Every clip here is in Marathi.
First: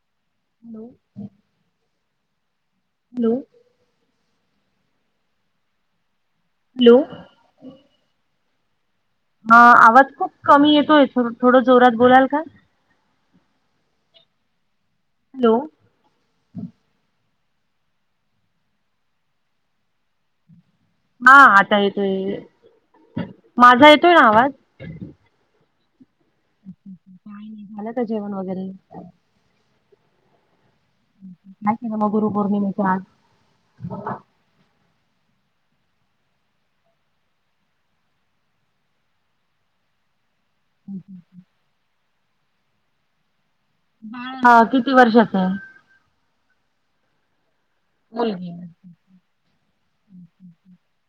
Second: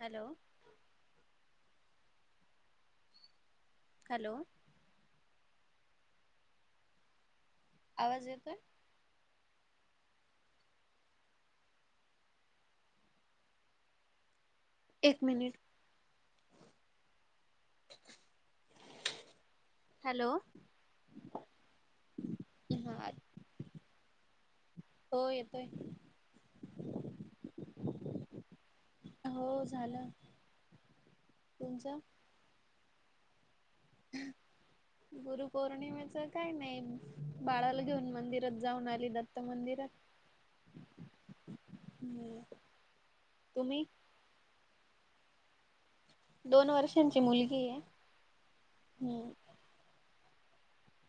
हॅलो. [inaudible] हॅलो. हॅलो. हॅलो. आवाज येतोय? हा आवाज खूप कमी येतोय थोड जोरात बोलाल का. एक हॅलो. मिनिट. हॅलो. हा आता येतोय. हा माझा येतोय ना आवाज? हो येतोय. पाय नाही, झालं का जेवण वगैरे? हो झालं. काय ना तुमचं? म गुरु पौर्णिमेचा? गुरु पौर्णिमेच काय नाही. बाळाला घेऊन मंदिरात जाऊन आली दत्त मंदिरात. हां. [inaudible] हम्, तुम्ही? हा किती वर्षाच आहे? दोन वर्षांची मुलगी आहे. मुलगी. हम्. [inaudible]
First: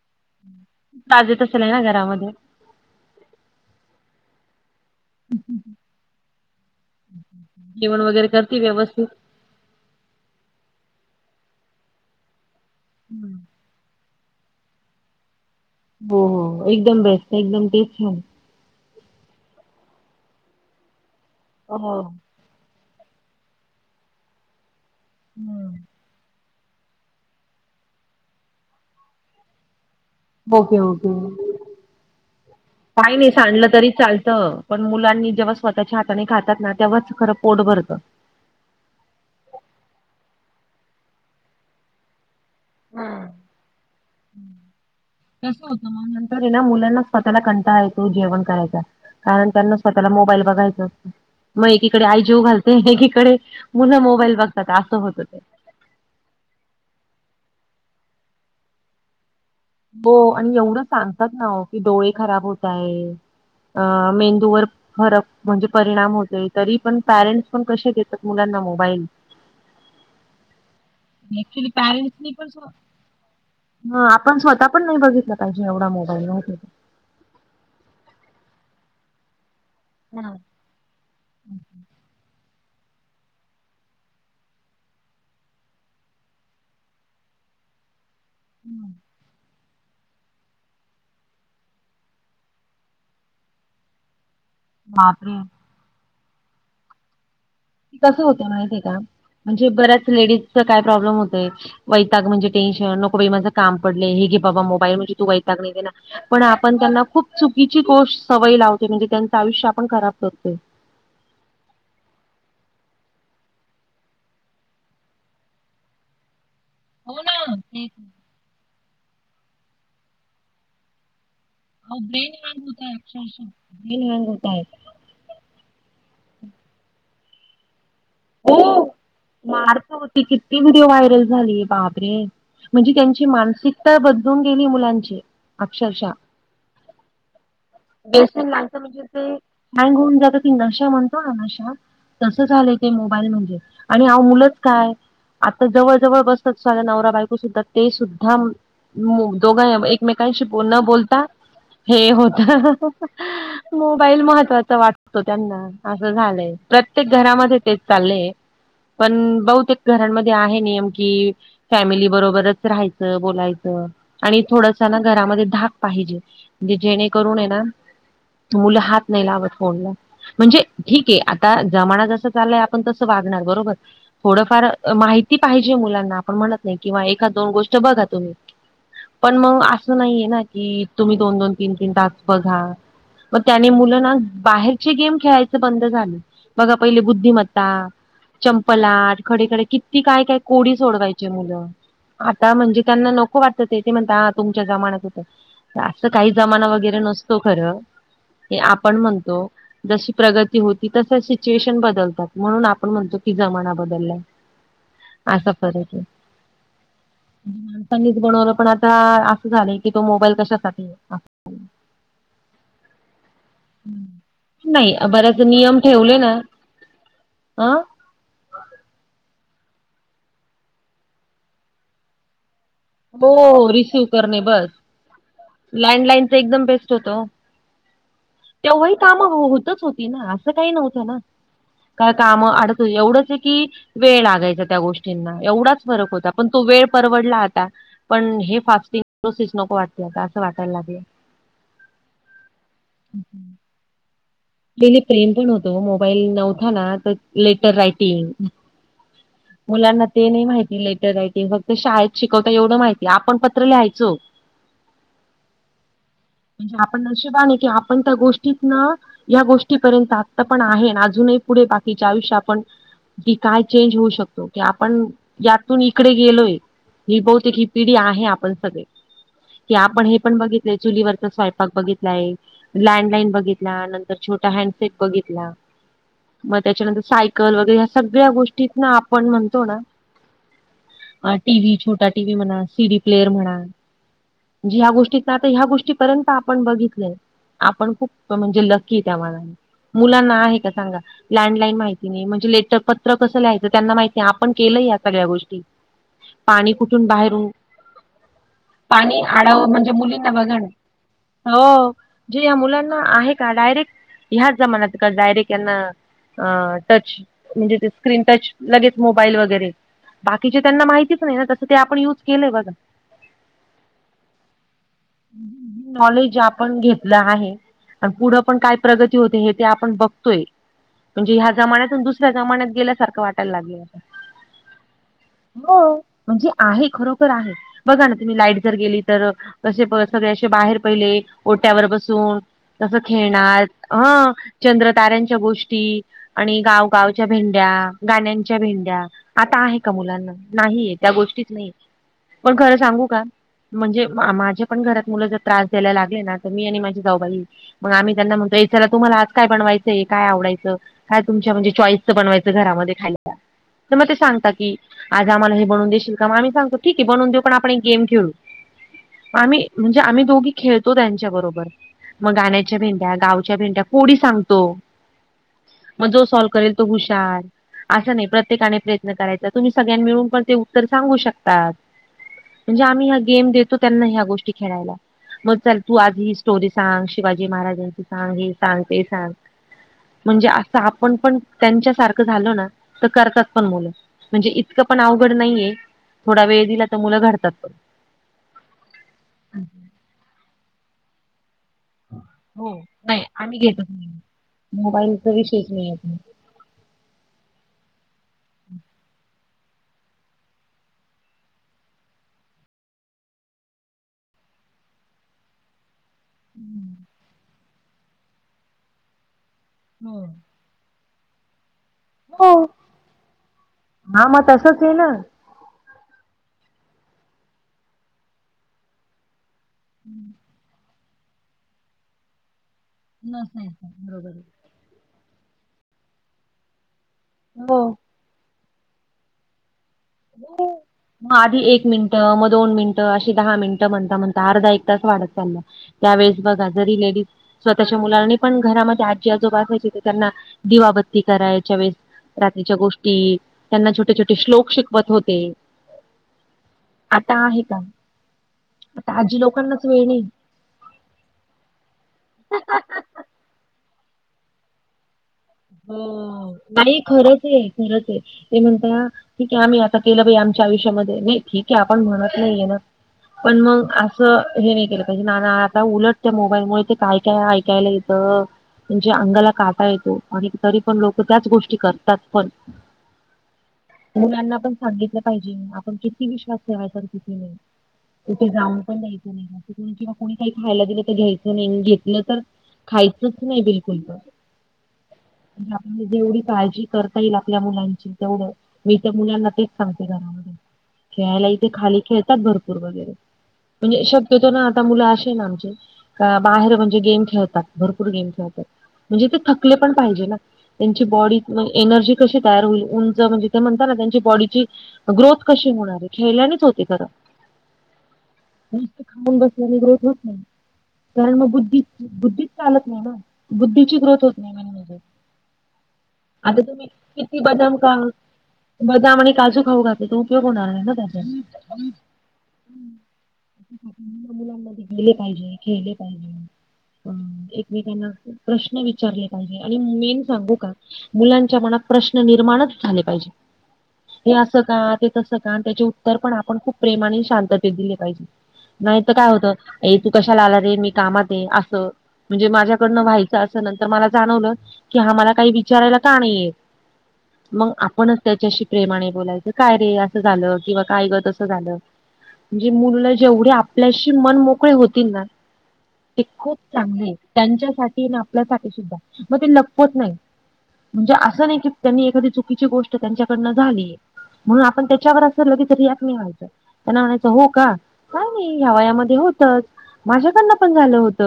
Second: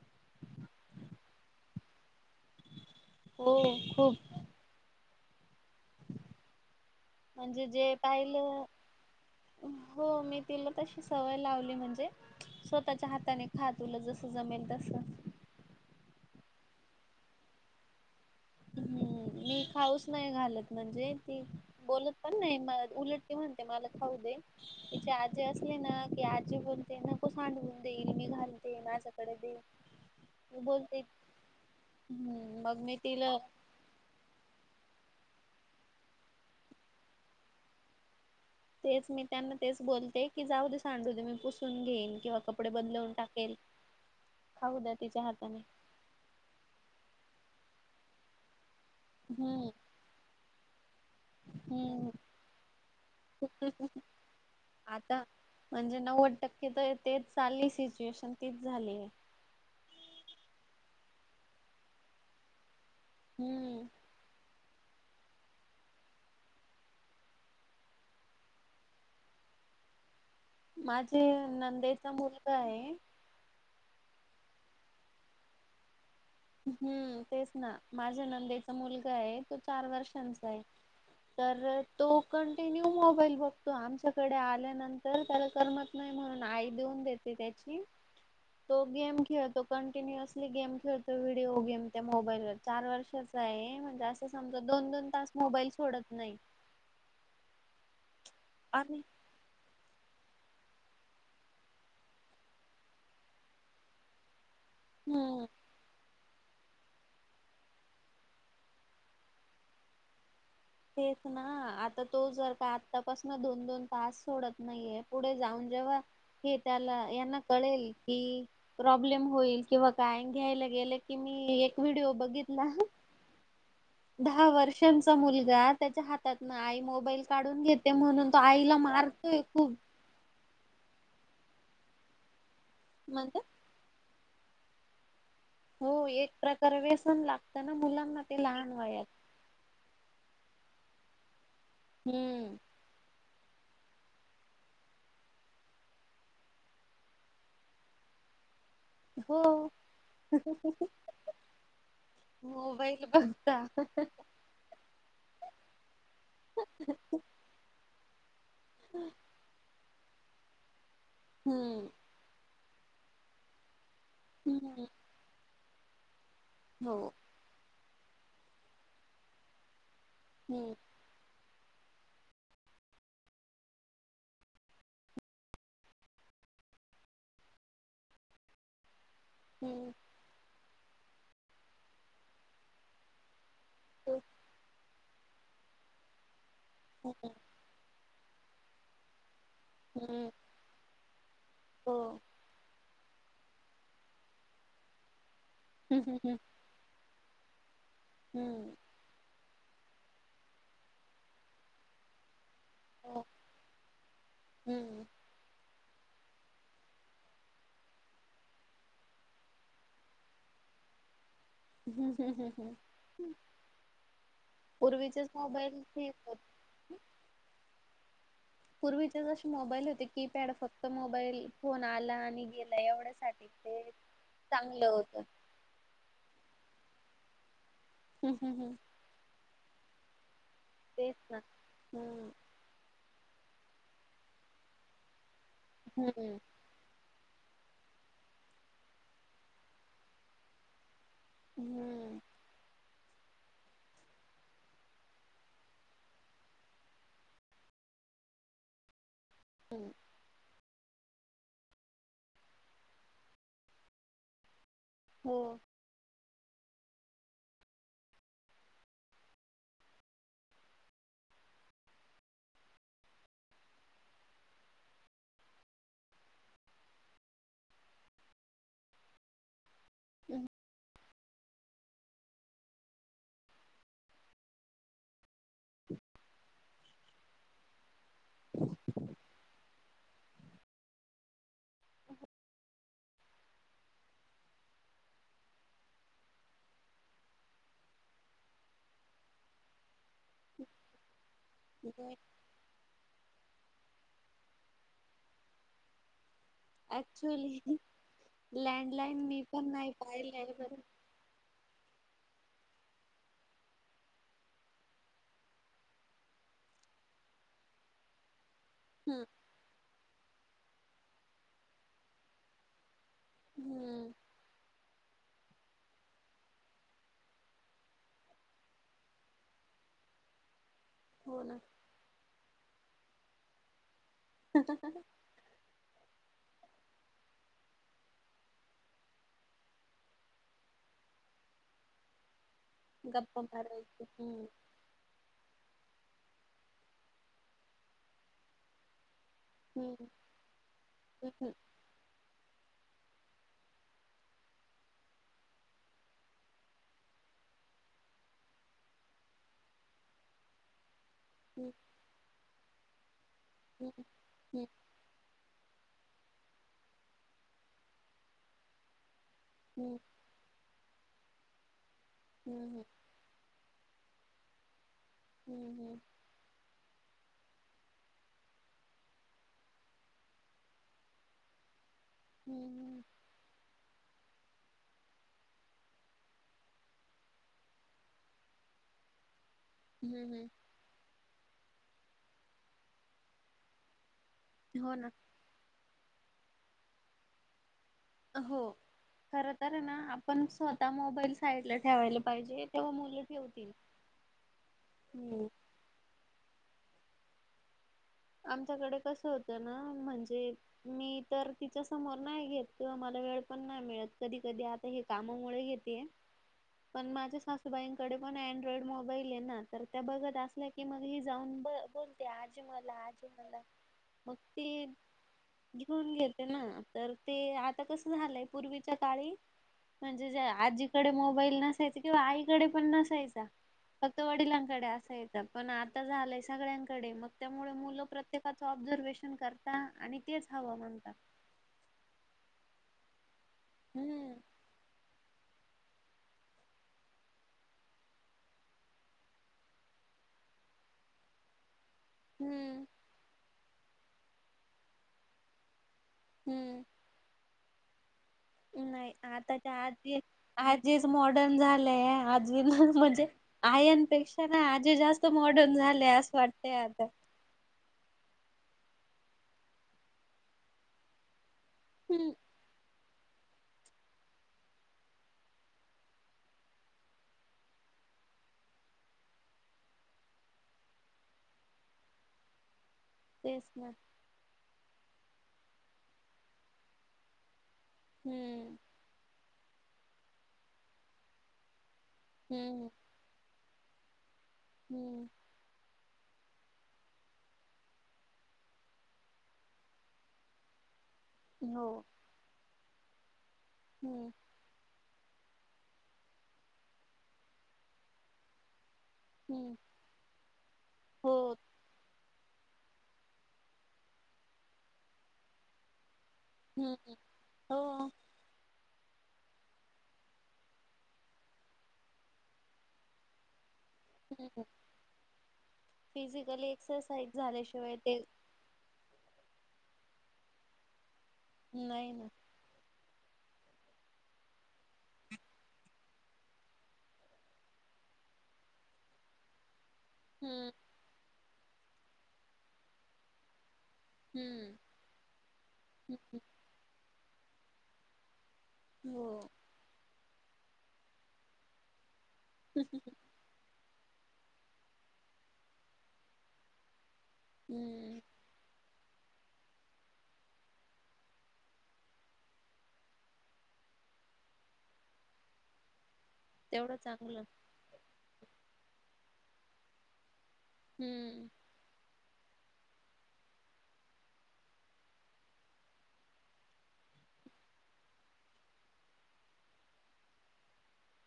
[inaudible] ताजेत असेल आहे ना घरामध्ये? [inaudible] हो खूप. हम् ह. म्हणजे जे वगैरे करते पाहिलं व्यवस्थित? हो मी तिला तशी सवय लावली म्हणजे स्वतःच्या हम्म. हाताने खात तुला जसं जमेल तस. हो हो एकदम बेस्ट एकदम तेच छान. हम्म मी खाऊस नाही घालत म्हणजे ती हो. बोलत पण नाही ना उलटते म्हणते मला खाऊ दे, तिची आजी हम्म. असली ना की आ जी बोलते नको सांडवून दे हिला मी घालते माझ्याकडे दे. मी ओके बोलते, ओके हम्म मग मी. काय नाही तिला सांडलं तरी चालतं. पण मुलांनी जेव्हा स्वतःच्या हाताने खातात ना तेव्हाच खरं पोट भरतं. तेच. मी त्यांना तेच बोलते, की जाऊ दे सांडू दे. मी पुसून घेईन किंवा क कपडे बदलवून टाकेल खाऊ द्या तिच्या हाताने. कसं होतं नंतर ना मुलांना स्वतःला कंटाळा येतो जेवण करायचा. कारण हम्म त्यांना स्वतला मोबाईल बघायचा अस म एकीकडे हम्म आई जेवू घालते, एकीकडे मुलं मोबाईल बघतात. असं होत आता ते. म्हणजे नव्वद टक्के तर तेच चालली, सिच्युएशन तीच झालिये. हो आणि एवढं सांगतात ना ओ की डोळे खराब होताये, अ हम्म मेंदूवर फरक म्हणजे परिणाम होतोय. तरी पण पॅरेंट्स पण कसे देतात मुलांना मोबाईल? [inaudible] माझे ऍक्च्युली नंदेचा पॅरेंट्सनी पण मुलगा आहे, ह आपण स्वतः पण नाही बघितलं पाहिजे एवढा मोबाईल ना ओ ताई. हं तेच ना. माझ्या नंदेचा मुलगा आहे, तो चार हा. वर्षांचा आहे. तर तो कंटिन्यू मोबाईल बघतो. आमच्याकडे आल्यानंतर त्याला करमत नाही. म्हणून आई देऊन देते त्याची. [inaudible] तो गेम खेळतो, कंटिन्युअसली गेम खेळतो. व्हिडिओ गेम त्या मोबाईलवर. चार वर्षाचा आहे म्हणजे अस समजा दोन दोन तास बापरे मोबाईल सोडत नाही. कसं होते माहितीे का? आणि म्हणजे बऱ्याच लेडीजचा काय प्रॉब्लेम होतय? वैताग म्हणजे टेन्शन, नको बाई माझं काम पडलये. हे घे बाबा मोबाईल, म्हणजे तू हम्म वैताग नाही देणार. पण आपण त्यांना खूप चुकीची गोष्ट सवयी लावतोय. म्हणजे त्यांचं आयुष्य आपण खराब करतोय. तेच ना. आता तो जर का आत्तापासन दोन दोन तास सोडत नाहीये, पुढे जाऊन जेव्हा हे त्याला हो यांना ना तेच कळेल कि, प्रॉब्लेम होईल किंवा काय. अन घ्यायला गेलं की मी एक व्हिडिओ बघितला हं हं. दहा वर्षांचा मुलगा त्याच्या हातातन आई मोबाईल काढून घेते म्हणून, तो आईला हो मारतोय खूप. मारत होती किती व्हिडिओ व्हायरल झालीये. बापरे! म्हणजे त्यांची मानसिक ता बदलून गेलीये मुलांची. हो. अक्षरशः एक प्रकार व्यसन लागत ना मुलांना ते व्यसन लहान लागतं म्हणजे वयात. ते हँग होऊन जाता ती. नशा म्हणतो ना नशा तस हम्म झालय ते मोबाईल म्हणजे. आणि अहो मुलंच काय? आता जवळ जवळ बसतात सगळ्या नवरा बायको सुद्धा ते सुद्धा म हो दोघां एकमेकांशी बो न बोलता हे होत. मोबाईल बघता मोबाईल महत्त्वाच वाटत तो त्यांना. अस झालय. प्रतेक घरामध्ये तेच चाललय. पण बहुतेक घरांमध्ये आहे नियम कि, हम्म फॅमिली बरोबरच राहायचं, बोलायचं. आणि हम्म थोडसा ना घरामध्ये धाक पाहिजे. म्हणजे हो जेणेकरूने ना मुलं हात नाही लावत फोनला. म्हणजे हम्म ठीके आता जमाना जस चाललाय आपण तसं वागणार. बरोबर? थोडंफार माहिती पाहिजे मुलांना पण. आपण म्हणत नाही, किंवा एखा दोन गोष्ट बघा तुम्ही. पण मग असं हम्म नाहीये ना की तुम्ही दोन दोन तीन तीन तास बघा. म त्याने मुल ना, बाहेरचे गेम खेळायचे बंद झाले. बघा पहिले बुद्धी ता, चंपला, खडे खडे, किती काय काय? कोडी सोडवायचे मुलं. आता म्हणजे त्यांना नको वाटतं ते. ते म्हणत हा तुमच्या जमानात होत. असं काही जमाना वगैरे नसतो खरं हे आपण म्हणतो. जशी प्रगती होती तस सिच्युएशन बदल. म्हणून आपण म्हणतो कि जमाना बदललाय असा फरक आहे. माणसांनीच बनवलं पण आता असं झालं की तो मोबाईल कशासाठी? ह् ह ह ह. नाही बर्याच नियम मोबाईल ते ठेवले ना अं. पूर्वीचे जसे मोबाईल होते कीपॅड फक्त मोबाईल फोन आला आणि गेला. म एवढ्यासाठी हो ते रिसिव्ह करणे बस चांगलं होतं. लँडलाईनच एकदम बेस्ट होत हो. तेव्हाही कामं होतच होती ना? आस काही नव्हतं ना. काय हम्म काम अडत एवढंच आहे की, वेळ लागायचा त्या गोष्टी ष्टीना एवढाच फरक होता हम्म पण तो वेळ परवडला आता पण हे फास्टिग प्रोसेस नको वाटते आता असं वाटायला लागलय. हम्म [inaudible] पहिले प्रेम पण होत ओ मोबाईल नव्हता ना तर लेटर रायटिंग मुलांना ते नाही माहिती लेटर रायटिंग फक्त शाळेत शिकवता एवढं माहितीय. आपण पत्र लिहायचो. हो म्हणजे आपण नशीबवान आहे की आपण त्या गोष्टीतनं या गोष्टीपर्यंत आत्ता पण आहे अजूनही पुढे बाकीचे आयुष्य आपण की काय चेंज होऊ शकतो की आपण यातून इकडे गेलोय. ही बहुतेक ही पिढी आहे आपण सगळे. कि आपण हे पण बघितलंय चुलीवरचा स्वयंपाक बघितलाय, लँडलाईन बघितला, नंतर छोटा हॅण्ड सेट बघितला, मग त्याच्यानंतर साय कल वगैरे ह्या सगळ्या गोष्टीतन आपण म्हणतो ना, अं टीव्ही छोटा टीव्ही म्हणा, सीडी प्लेयर म्हणा, म्हणजे ह्या गोष्टी का आता ह्या गोष्टीपर्यंत आपण बघितलंय. आपण खूप म्हणजे लक की आहे त्यामानाने मुलांना आहे का सांगा लॅण्डलाईन माहिती नाही म्हणजे लेटर पत त्र कसं लिहायचं त्यांना माहिती नाही, आपण केलं या सगळ्या गोष्टी. पाणी कुठून बाहेरून, ऍक्च्युली पाणी लँडलाईन मी आडाव पण म्हंजे नाही मुलींना पाहिलंय बघा ना, बर हो जे या मुलांना आहे का डायरेक्ट, ह्याच जमान्यात का डायरेक्ट यांना अं टच म्हणजे ते स्क्रीन टच, लगेच हम्म मोबाईल वगैरे बाकीचे त्यांना माहितीच नाही ना तसं ते आपण युज केलंय बघा. हम्म, नॉलेज आपण घेतलं आहे आणि पुढं पण काय प्रगती होते हे ते आपण बघतोय म्हणजे हो ह्या ना जमान्यातून दुस ऱ्या जमान्यात गेल्यासारखं वाटायला लागले आता. ह ह ह ह हो म्हणजे आहे, खरोखर आहे. बघा ना तुम्ही लाईट जर गेली तर कसे सगळे असे बाहेर पहिले ओट्यावर बसून तस गप्पा खेळणार मारायच अ.. हम्म चंद्र, ताऱ्यांच्या गोष्टी आणि गाव गावच्या भेंड्या, गाण्यांच्या भेंड्या, आता आहे का हम्म मुलांना नाहीये त्या गोष्टीच हम्म नाहीत पण खरं सांगू का? म्हणजे माझे पण घरात मुलं जर त्रास द्यायला लागले ना तर मी आणि माझी जाऊबाई, मग आम्ही त्यांना म्हणतो ए चला तुम्हाला आज काय बनवायचंय? काय आवडायचं? काय तुमच्या हम्म म्हणजे चॉईसचं बनवायचं घरामध्ये खायला? हम्म तर मग ते सांगता हम्म की, आज आम्हाला हे बवून देशील का? मग आम्ही सांगतो ठीक आहे, बनवून देऊ पण आपण एक गेम खेळू. मग आम्ही हम्म म्हणजे आम्ही दोघी खेळतो त्यांच्या बरोबर मग गाण्याच्या हम्म भेंड्या, गाव घ्या भेंड्या, कोडी सांगतो हम्म मग जो सॉल्व करेल तो हुशार. असं नाही प्रत्येकाने प्रयत्न करायचा. तुम्ही सगळ्यांनी मिळून पण ते उत्तर सांगू शकतात. म्हणजे आम्ही ह्या गेम देतो त्यांना ह्या गोष्टी खेळायला, मग चल तू आज ही स्टोरी सांग शिवाजी महाराजांची सांग, हे सांग, ते सांग हम्म म्हणजे हम्म आ आपण पण त्यांच्या सारखं झालो ना, तर करतात पण मुलं. म्हणजे इतकं हो पण ना अवघड नाहीये, थोडा वेळ दिला तर मुलं घडतात पण. हो खर तर ना, आपण स्वतः मोबाईल साईड ला ठेवायला पाहिजे, हो तेव्हा मुलं नाही आम्ही ठेवतील. घेतो मोबाईलचा विषयच नाही आपण [unintelligible] आमच्याकडे कसं होत ना म्हणजे मी तर तिच्या समोर नाही घेत किंवा मला वेळ पण नाही मिळत. कधी कधी आ हे कामामुळे घेतीय. पण माझ्या सासूबाईंकडे पण अड्रॉइड मोबाईल आहे ना, तर त्या हो बघत अस- - ल्या की मग ही जाऊन ब बोलते आजी हो मग आज्जी ला हा मग तसच ती आहे - ना - घेऊन घेते ना, तर ते आता कसं झालंय, पूर्वीच्या काळी म्हणजे आजीकडे मोबाईल नसायच किंवा आईकडे पण नसा यचा नसायचं फक्त बरोबर वडिलांना कडे असायच, पण आता झालंय सगळ्या कडे आहे मग त्यामुळे हो मुलं प्रत्येकाचं ऑब्झर्वेशन करता आणि तेच हव मनता. मग आधी एक मिनिटं मग दोन मिनिटं अशी दहा मिनिटं म्हणता हम्म म्हणता अर्धा, एक तास वाढत चाललाय. त्यावेेळेस बघा, जरी लेडीज स्वतःच्या मुलांनी पण घरामध्ये आजी आजोबा असायची, तर त्यांना दिवाबत्ती करायच्या वेळेस रात्रीच्या हम्म गोष्टी, त्यांना छोटे छोटे श्लोक शिकवत होते. हम्म. आता आहे का? नाही आता आजी आताच्या लोकांनाच वेळ आजी नाही आजीच मॉडर्न झालंय, आजी म्हणजे आयांपेक्षा ना आजी जास्त मॉडर्न झाले असं वाटतय आता. रोज हे खरच, ते म्हणता ठीक आहे आम्ही आता केलं बाई आमच्या आयुष्यामध्ये [unintelligible] की आपण हम्म. म्हणत नाहीय ना पण मग असं हे नाही केलं पाहिजे ना, ना आता उलट त्या मोबाईल मुळे काय काय ऐकायला येतं म्हणजे अंगाला काटा येतो आणि तरी पण लोक त्याच गोष्टी करतात पण. तेच ना. मुलांना पण सांगितलं पाहिजे. आपण किती विश्वास ठेवायचा? अन् किती नाही? तिथे हम्म जाऊन पण द्यायचं नाही किंवा कोणी काही खायला दिलं तर घ्यायचं नाहीे अन् घे तल तर हम्म खायचंच नाही बिलकुल तर हम्म. म्हणजे आपल्या जेवढी काळजी करता येईल आपल्या मुलांची, तेवढं मी तर मुलांना तेच सांगते घरामध्ये खेळायला इथे खाली हो. खेळतात भरपूर वगैरे म्हणजे हम्म शब्य ना आता मुलं अशे ना आमचे का बाहेर म्हणजे गेम खेळतात, भरपूर गेम खेळतात. म्हणजे ते हम्म थकले पण पाहिजे ना. त्यांची हो बॉडी एनर्जी कशी तयार होईल. उंच म्हणजे ते म्हणताना त्यांची बॉडीची ग्रोथ कशी होणारये. खेळल्याने च होते हम्म खर. हो मस्त खाऊन बसल्याने ग्रोथ होत नाही. कारण मग बुद्धी बुद्धीच चालत नाही ना. बुद्धीची ग्रोथ होत नाही हम्म, मेन म्हणजे आता फिजिकली तुम्ही एक्ससिस किती बदाम झाल्याशिवाय का ते बदाम आणि काजू खाऊ घातले तर उपयोग होणार नाही ना त्याचा. नाही ना. मुलांमध्ये गेले पाहिजे. खेळले पाहिजे. हम्म एकमेकांना प्रश्न विचारले पाहीजे. आणि मेन सांगू हम्म का, मुलांच्या मनात प्रश्न निर्माणच झाले पाहिजे. हे अस हम्म. का. ते तस का. आणि त्याचे उत्तर पण हम्म आपण खूप प्रेमाने शांततेत दिले पाहिजे. नाही तर हो काय होत. ये तू कशाला आला रे मी कामात आहे अस. म्हणजे माझ्याकडन व्हायच अस. नंतर मला जाणवल की हा मला काही विचारायला का नाही येत. मग आपणच हम्म त्याच्याशी प्रेमाने बोलायच. काय रे अस झाल. किंवा काय ग अस झाल. म्हणजे मुल जेवढे आपल्याशी मन मोकळे होतील ना ते खूप तेवढं चांगली आहे. चांगलं त्यांच्यासाठी आणि आपल्यासाठी सुद्धा. मग ते लपवत नाही. म्हणजे अस हम्म. नाही कि त्यांनी एखादी चुकीची गोष्ट त्यांच्याकडन झाली. म्हणून आपण त्याच्यावर अस लगेच रिॲक्ट नाही व्हायच. त्यांना म्हणायच हो का. काय नाही या वयामध्ये होतच माझ्याकडन पण झाल होत.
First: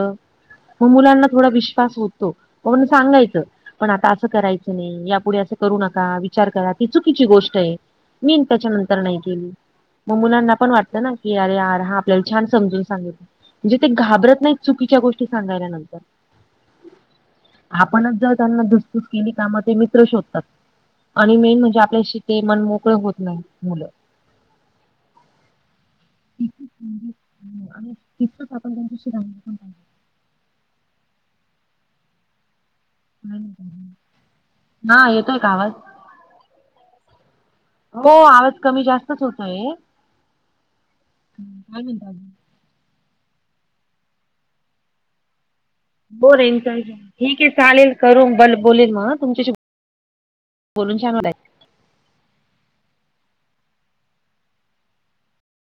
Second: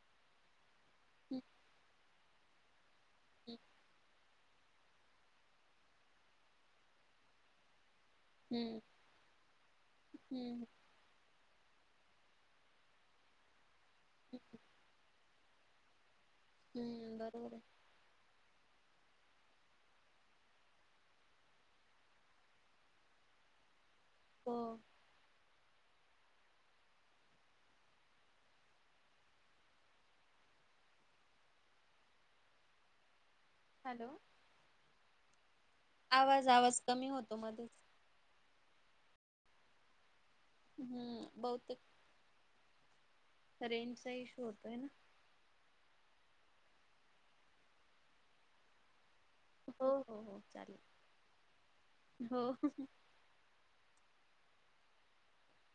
मग मुलांना हम्म थोडा विश्वास होतो. म्हणून सांगायच. पण आता अस करायच नाही. यापुढे अस करू नका. विचार करा. ती चुकीची गोष्ट आहे. मी हम्म त्याच्यानंतर नाही गेली. मग मुलांना हम्म पण वाटत ना कि अरे यार, हा आपल्याला छान समजून सांगितल. म्हणजे ते घाबरत नाहीत चुकीच्या गोष्टी सांगायला नंतर. हम्म, बरोबर आहे. आपणच जर त्यांना धुस पुस केली का, मग ते मित्र शोधतात. आणि मेन म्हणजे आपल्याशी ते मन मोकळे होत नाही मुल. हो [unintelligible] [unintelligible] हॅलो हा येतोय का आवाज? आवाज आवाज कमी होतो मध्येच. हो आवाज कमी जास्तच होतोय. हम्म बहुतेक काय म्हणतात आजून. रेंजचा इशू होतोय ना. ठीक आहे चालेल करू. ब बोलेल मग ह. हो हो हो चालेल वाटलं. हो.